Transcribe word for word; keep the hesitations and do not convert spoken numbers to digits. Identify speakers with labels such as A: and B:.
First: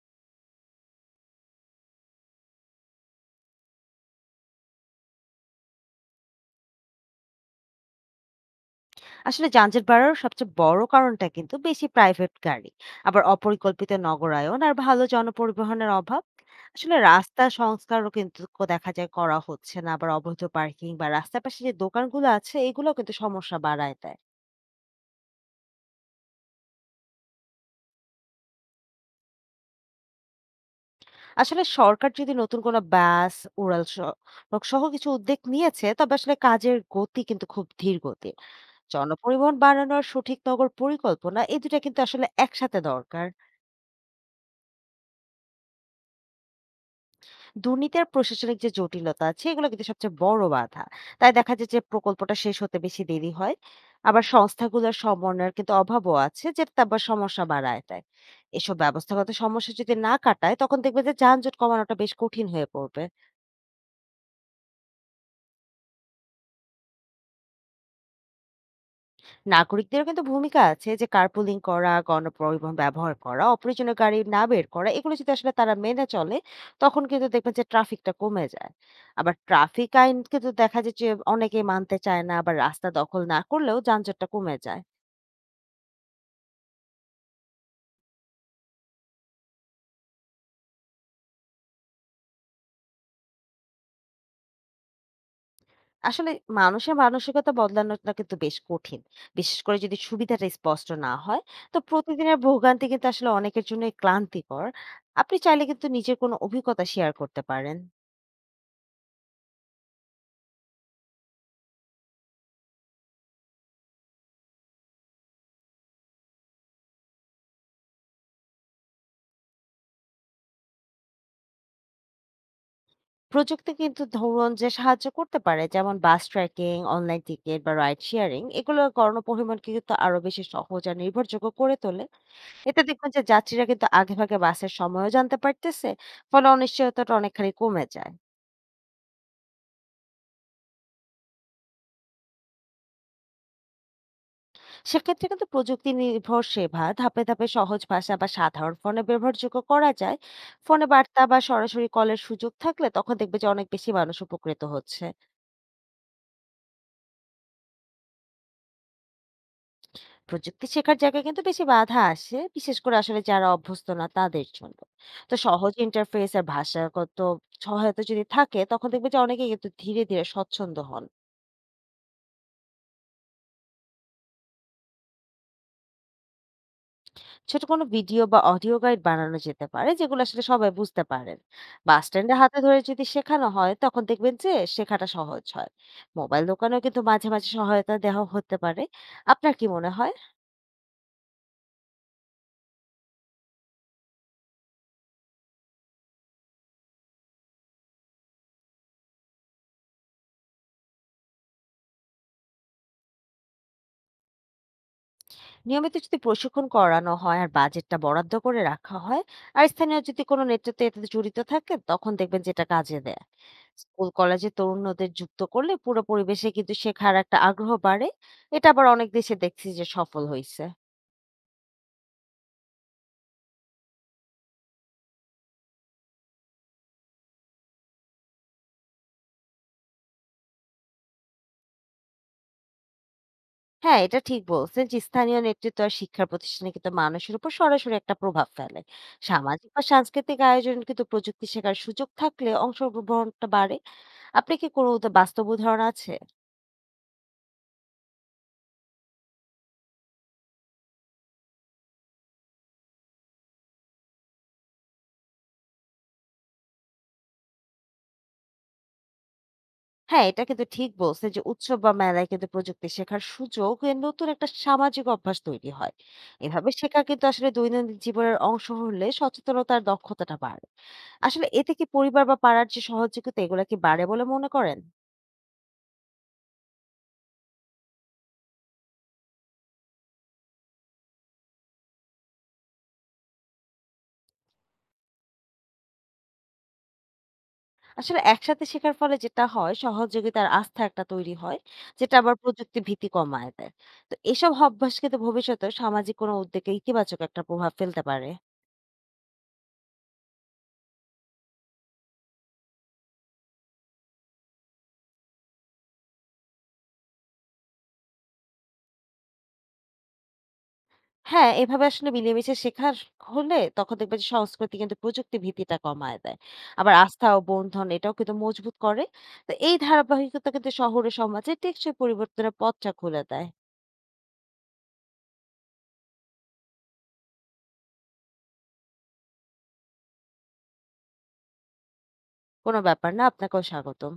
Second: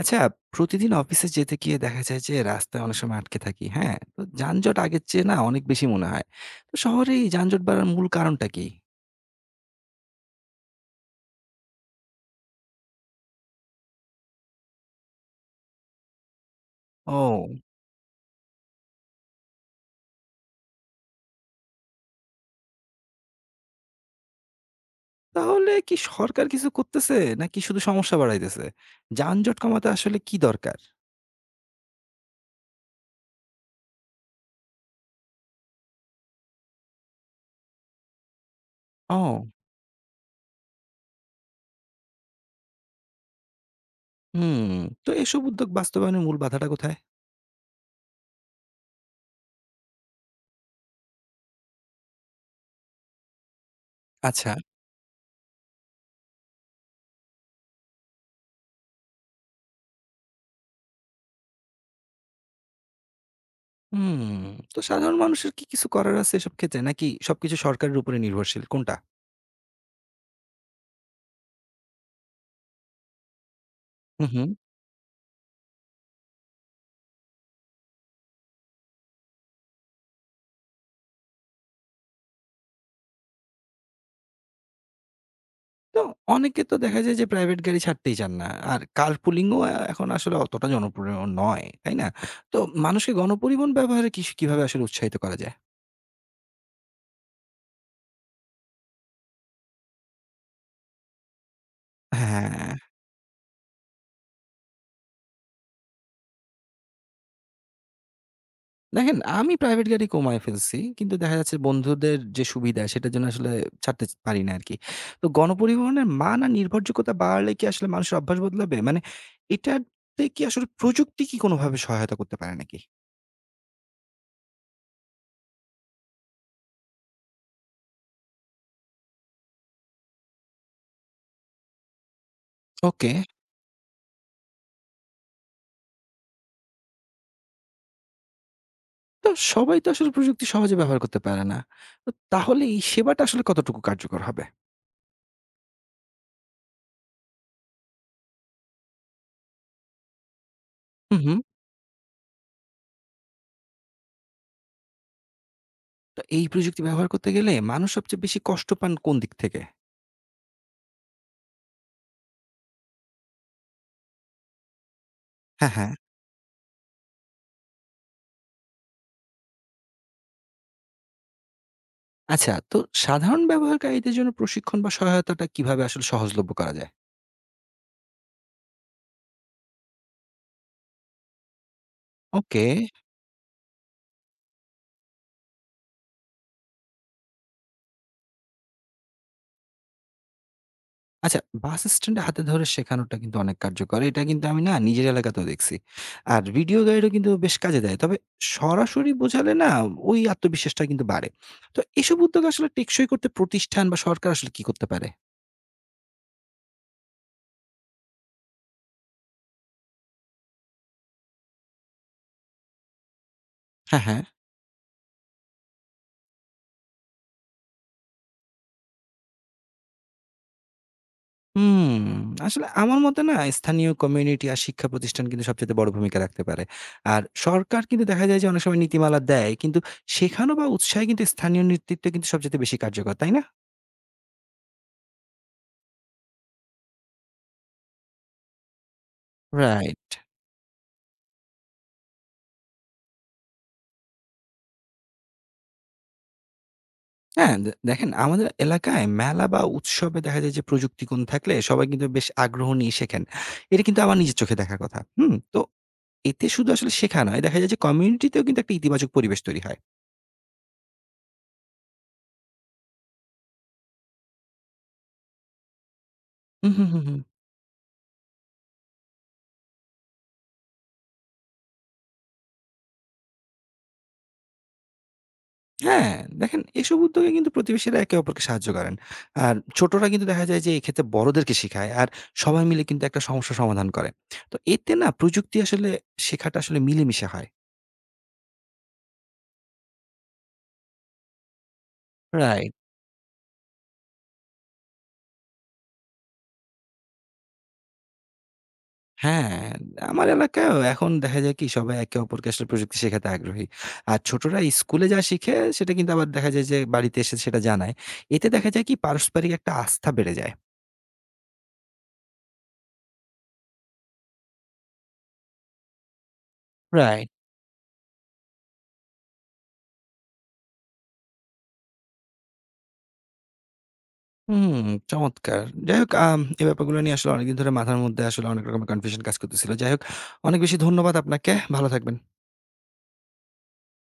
A: আচ্ছা, প্রতিদিন অফিসে যেতে গিয়ে দেখা যায় যে রাস্তায় অনেক সময় আটকে থাকি, হ্যাঁ? তো যানজট আগের চেয়ে না অনেক বেশি মনে হয়। তো শহরে এই যানজট বাড়ার মূল কারণটা কি?
B: আসলে যানজট বাড়ার সবচেয়ে বড় কারণটা কিন্তু বেশি প্রাইভেট গাড়ি, আবার অপরিকল্পিত নগরায়ন আর ভালো জনপরিবহনের অভাব। আসলে রাস্তা
A: ও!
B: সংস্কারও কিন্তু ক- দেখা যায় করা হচ্ছে না, আবার অবৈধ পার্কিং বা রাস্তার পাশে যে দোকানগুলো আছে এগুলো কিন্তু সমস্যা বাড়ায় দেয়।
A: তাহলে কি সরকার কিছু করতেছে নাকি শুধু সমস্যা বাড়াইতেছে? যানজট কমাতে আসলে কি দরকার?
B: আসলে সরকার যদি নতুন কোনো বাস, উড়াল সড়ক সহ কিছু উদ্যোগ নিয়েছে, তবে আসলে কাজের গতি কিন্তু খুব ধীর গতির।
A: ও!
B: জনপরিবহন বাড়ানোর সঠিক নগর পরিকল্পনা, এই দুটা কিন্তু আসলে একসাথে দরকার।
A: হুম। তো এসব উদ্যোগ বাস্তবায়নের মূল বাধাটা কোথায়?
B: দুর্নীতি আর প্রশাসনিক যে জটিলতা আছে এগুলো কিন্তু সবচেয়ে বড় বাধা, তাই দেখা যায় যে প্রকল্পটা শেষ হতে বেশি দেরি হয়। আবার
A: আচ্ছা।
B: সংস্থাগুলোর সমন্বয়ের কিন্তু অভাবও আছে, যেটা আবার সমস্যা বাড়ায় দেয়। এসব ব্যবস্থাগত সমস্যা যদি না কাটায়, তখন দেখবে যে যানজট কমানোটা বেশ কঠিন হয়ে পড়বে।
A: হুম। তো সাধারণ মানুষের কি কিছু করার আছে এসব ক্ষেত্রে নাকি সবকিছু সরকারের উপরে নির্ভরশীল? কোনটা?
B: নাগরিকদেরও কিন্তু ভূমিকা আছে, যে কার্পুলিং করা, গণপরিবহন ব্যবহার করা, অপ্রয়োজনীয় গাড়ি
A: হু, হু।
B: না বের করা, এগুলো যদি আসলে তারা মেনে চলে তখন কিন্তু দেখবেন যে ট্রাফিকটা কমে যায়। আবার ট্রাফিক আইন কিন্তু দেখা যায় যে অনেকে মানতে চায় না, আবার রাস্তা দখল না করলেও যানজটটা কমে যায়।
A: তো অনেকে তো দেখা যায় যে প্রাইভেট গাড়ি ছাড়তেই চান না। আর কার্পুলিং ও আ এখন আসলে অতটা জনপ্রিয় নয়। তাই না? তো মানুষকে গণপরিবহন ব্যবহারে কিস কিভাবে আসলে উৎসাহিত করা যায়?
B: আসলে মানুষের মানসিকতা বদলানোটা কিন্তু বেশ কঠিন, বিশেষ করে যদি সুবিধাটা স্পষ্ট না হয়। তো প্রতিদিনের
A: হ্যাঁ,
B: ভোগান্তি কিন্তু আসলে অনেকের জন্য ক্লান্তিকর। আপনি চাইলে কিন্তু নিজের কোনো অভিজ্ঞতা শেয়ার করতে পারেন।
A: দেখেন আমি প্রাইভেট গাড়ি কমায় ফেলছি। কিন্তু দেখা যাচ্ছে বন্ধুদের যে সুবিধা সেটার জন্য আসলে ছাড়তে পারি না আরকি। তো গণপরিবহনের মান আর নির্ভরযোগ্যতা বাড়লে কি আসলে মানুষের অভ্যাস বদলাবে? মানে এটাতে কি আসলে প্রযুক্তি কি কোনোভাবে সহায়তা করতে পারে নাকি?
B: প্রযুক্তি কিন্তু ধরুন যে সাহায্য করতে পারে, যেমন বাস ট্র্যাকিং, অনলাইন টিকিট বা রাইড শেয়ারিং, এগুলো গণপরিবহনকে কিন্তু আরো বেশি সহজ আর নির্ভরযোগ্য করে তোলে। এতে দেখবেন
A: ওকে।
B: যে যাত্রীরা কিন্তু আগেভাগে বাসের সময়ও জানতে পারতেছে, ফলে অনিশ্চয়তাটা অনেকখানি কমে যায়।
A: তো সবাই তো আসলে প্রযুক্তি সহজে ব্যবহার করতে পারে না। তো তাহলে এই সেবাটা আসলে কতটুকু কার্যকর হবে?
B: সেক্ষেত্রে কিন্তু প্রযুক্তি নির্ভর সেবা ধাপে ধাপে সহজ ভাষা বা সাধারণ ফোনে ব্যবহারযোগ্য করা যায়। ফোনে
A: হুম,
B: বার্তা
A: হুম।
B: বা সরাসরি কলের সুযোগ থাকলে তখন দেখবে যে অনেক বেশি মানুষ উপকৃত হচ্ছে।
A: তো এই প্রযুক্তি ব্যবহার করতে গেলে মানুষ সবচেয়ে বেশি কষ্ট পান কোন দিক থেকে?
B: প্রযুক্তি শেখার জায়গায় কিন্তু বেশি বাধা আসে, বিশেষ করে আসলে যারা অভ্যস্ত না তাদের জন্য। তো
A: হ্যাঁ,
B: সহজ
A: হ্যাঁ।
B: ইন্টারফেস আর ভাষাগত সহায়তা যদি থাকে তখন দেখবে যে অনেকে কিন্তু ধীরে ধীরে স্বচ্ছন্দ হন।
A: আচ্ছা, তো সাধারণ ব্যবহারকারীদের জন্য প্রশিক্ষণ বা সহায়তাটা কিভাবে আসলে সহজলভ্য করা যায়?
B: ছোট কোনো ভিডিও বা অডিও গাইড বানানো যেতে পারে, যেগুলো আসলে সবাই বুঝতে পারেন। বাস স্ট্যান্ডে হাতে
A: ওকে।
B: ধরে যদি শেখানো হয় তখন দেখবেন যে শেখাটা সহজ হয়। মোবাইল দোকানেও কিন্তু মাঝে মাঝে সহায়তা দেওয়া হতে পারে। আপনার কি মনে হয়?
A: আচ্ছা, বাস স্ট্যান্ডে হাতে ধরে শেখানোটা কিন্তু অনেক কার্যকর। এটা কিন্তু আমি না নিজের এলাকাতেও দেখছি। আর ভিডিও গাইডও কিন্তু বেশ কাজে দেয়। তবে সরাসরি বোঝালে না ওই আত্মবিশ্বাসটা কিন্তু বাড়ে। তো এসব উদ্যোগ আসলে টেকসই করতে প্রতিষ্ঠান বা সরকার আসলে কি করতে পারে?
B: নিয়মিত যদি প্রশিক্ষণ করানো হয় আর বাজেটটা বরাদ্দ করে রাখা হয়, আর স্থানীয় যদি কোনো নেতৃত্ব এতে জড়িত থাকে তখন দেখবেন যেটা কাজে দেয়।
A: হ্যাঁ,
B: স্কুল
A: হ্যাঁ।
B: কলেজে তরুণদের যুক্ত করলে পুরো পরিবেশে কিন্তু শেখার একটা আগ্রহ বাড়ে। এটা আবার অনেক দেশে দেখছি যে সফল হয়েছে।
A: হুম, আসলে আমার মতে না স্থানীয় কমিউনিটি আর শিক্ষা প্রতিষ্ঠান কিন্তু সবচাইতে বড় ভূমিকা রাখতে পারে। আর সরকার কিন্তু দেখা যায় যে অনেক সময় নীতিমালা দেয়। কিন্তু শেখানো বা উৎসাহে কিন্তু স্থানীয় নেতৃত্ব কিন্তু সবচাইতে বেশি কার্যকর, তাই না?
B: হ্যাঁ, এটা ঠিক বলছেন যে স্থানীয় নেতৃত্ব আর শিক্ষার প্রতিষ্ঠানে কিন্তু মানুষের উপর সরাসরি একটা প্রভাব ফেলে। সামাজিক বা
A: রাইট।
B: সাংস্কৃতিক আয়োজন কিন্তু প্রযুক্তি শেখার সুযোগ থাকলে অংশগ্রহণটা বাড়ে। আপনি কি কোনো উদা- বাস্তব উদাহরণ আছে?
A: হ্যাঁ, দে দেখেন আমাদের এলাকায় মেলা বা উৎসবে দেখা যায় যে প্রযুক্তি গুণ থাকলে সবাই কিন্তু বেশ আগ্রহ নিয়ে শেখেন। এটা কিন্তু আমার নিজের চোখে দেখার কথা। হুম? তো এতে শুধু আসলে শেখা নয়, দেখা যায় যে কমিউনিটিতেও কিন্তু একটা ইতিবাচক পরিবেশ তৈরি হয়।
B: হ্যাঁ, এটা কিন্তু ঠিক বলছেন যে উৎসব বা মেলায় কিন্তু প্রযুক্তি শেখার সুযোগ এ নতুন একটা সামাজিক অভ্যাস তৈরি হয়। এভাবে
A: হুম, হুম,
B: শেখা
A: হুম, হুম।
B: কিন্তু আসলে দৈনন্দিন জীবনের অংশ হলে সচেতনতার দক্ষতাটা বাড়ে। আসলে এতে কি পরিবার বা পাড়ার যে সহযোগিতা এগুলা কি বাড়ে বলে মনে করেন?
A: হ্যাঁ, দেখেন এসব উদ্যোগে কিন্তু প্রতিবেশীরা একে অপরকে সাহায্য করেন। আর ছোটরা কিন্তু দেখা যায় যে এক্ষেত্রে বড়দেরকে শেখায়। আর সবাই মিলে কিন্তু একটা সমস্যা সমাধান করে। তো এতে না প্রযুক্তি আসলে শেখাটা আসলে মিলেমিশে হয়।
B: আসলে একসাথে শেখার ফলে যেটা হয়, সহযোগিতার আস্থা একটা তৈরি হয়, যেটা আবার
A: রাইট।
B: প্রযুক্তি ভীতি কমায় দেয়। তো এসব অভ্যাস কিন্তু ভবিষ্যতে সামাজিক কোনো উদ্যোগে ইতিবাচক একটা প্রভাব ফেলতে পারে।
A: হ্যাঁ, আমার এলাকায়ও এখন দেখা যায় কি সবাই একে অপরকে আসলে প্রযুক্তি শেখাতে আগ্রহী। আর ছোটরা স্কুলে যা শিখে সেটা কিন্তু আবার দেখা যায় যে বাড়িতে এসে সেটা জানায়। এতে দেখা যায় কি পারস্পরিক একটা আস্থা বেড়ে যায়।
B: হ্যাঁ, এভাবে আসলে মিলেমিশে শেখার হলে তখন দেখবেন যে সংস্কৃতি কিন্তু প্রযুক্তি ভীতিটা কমায় দেয়। আবার আস্থা
A: রাইট।
B: ও বন্ধন এটাও কিন্তু মজবুত করে। তো এই ধারাবাহিকতা কিন্তু শহরে সমাজে টেকসই পরিবর্তনের পথটা খুলে দেয়।
A: হুম, চমৎকার। যাই হোক আম এই ব্যাপারগুলো নিয়ে আসলে অনেকদিন ধরে মাথার মধ্যে আসলে অনেক রকমের কনফিউশন কাজ করতেছিল। যাই হোক অনেক বেশি ধন্যবাদ আপনাকে। ভালো থাকবেন।
B: কোনো ব্যাপার না, আপনাকেও স্বাগতম।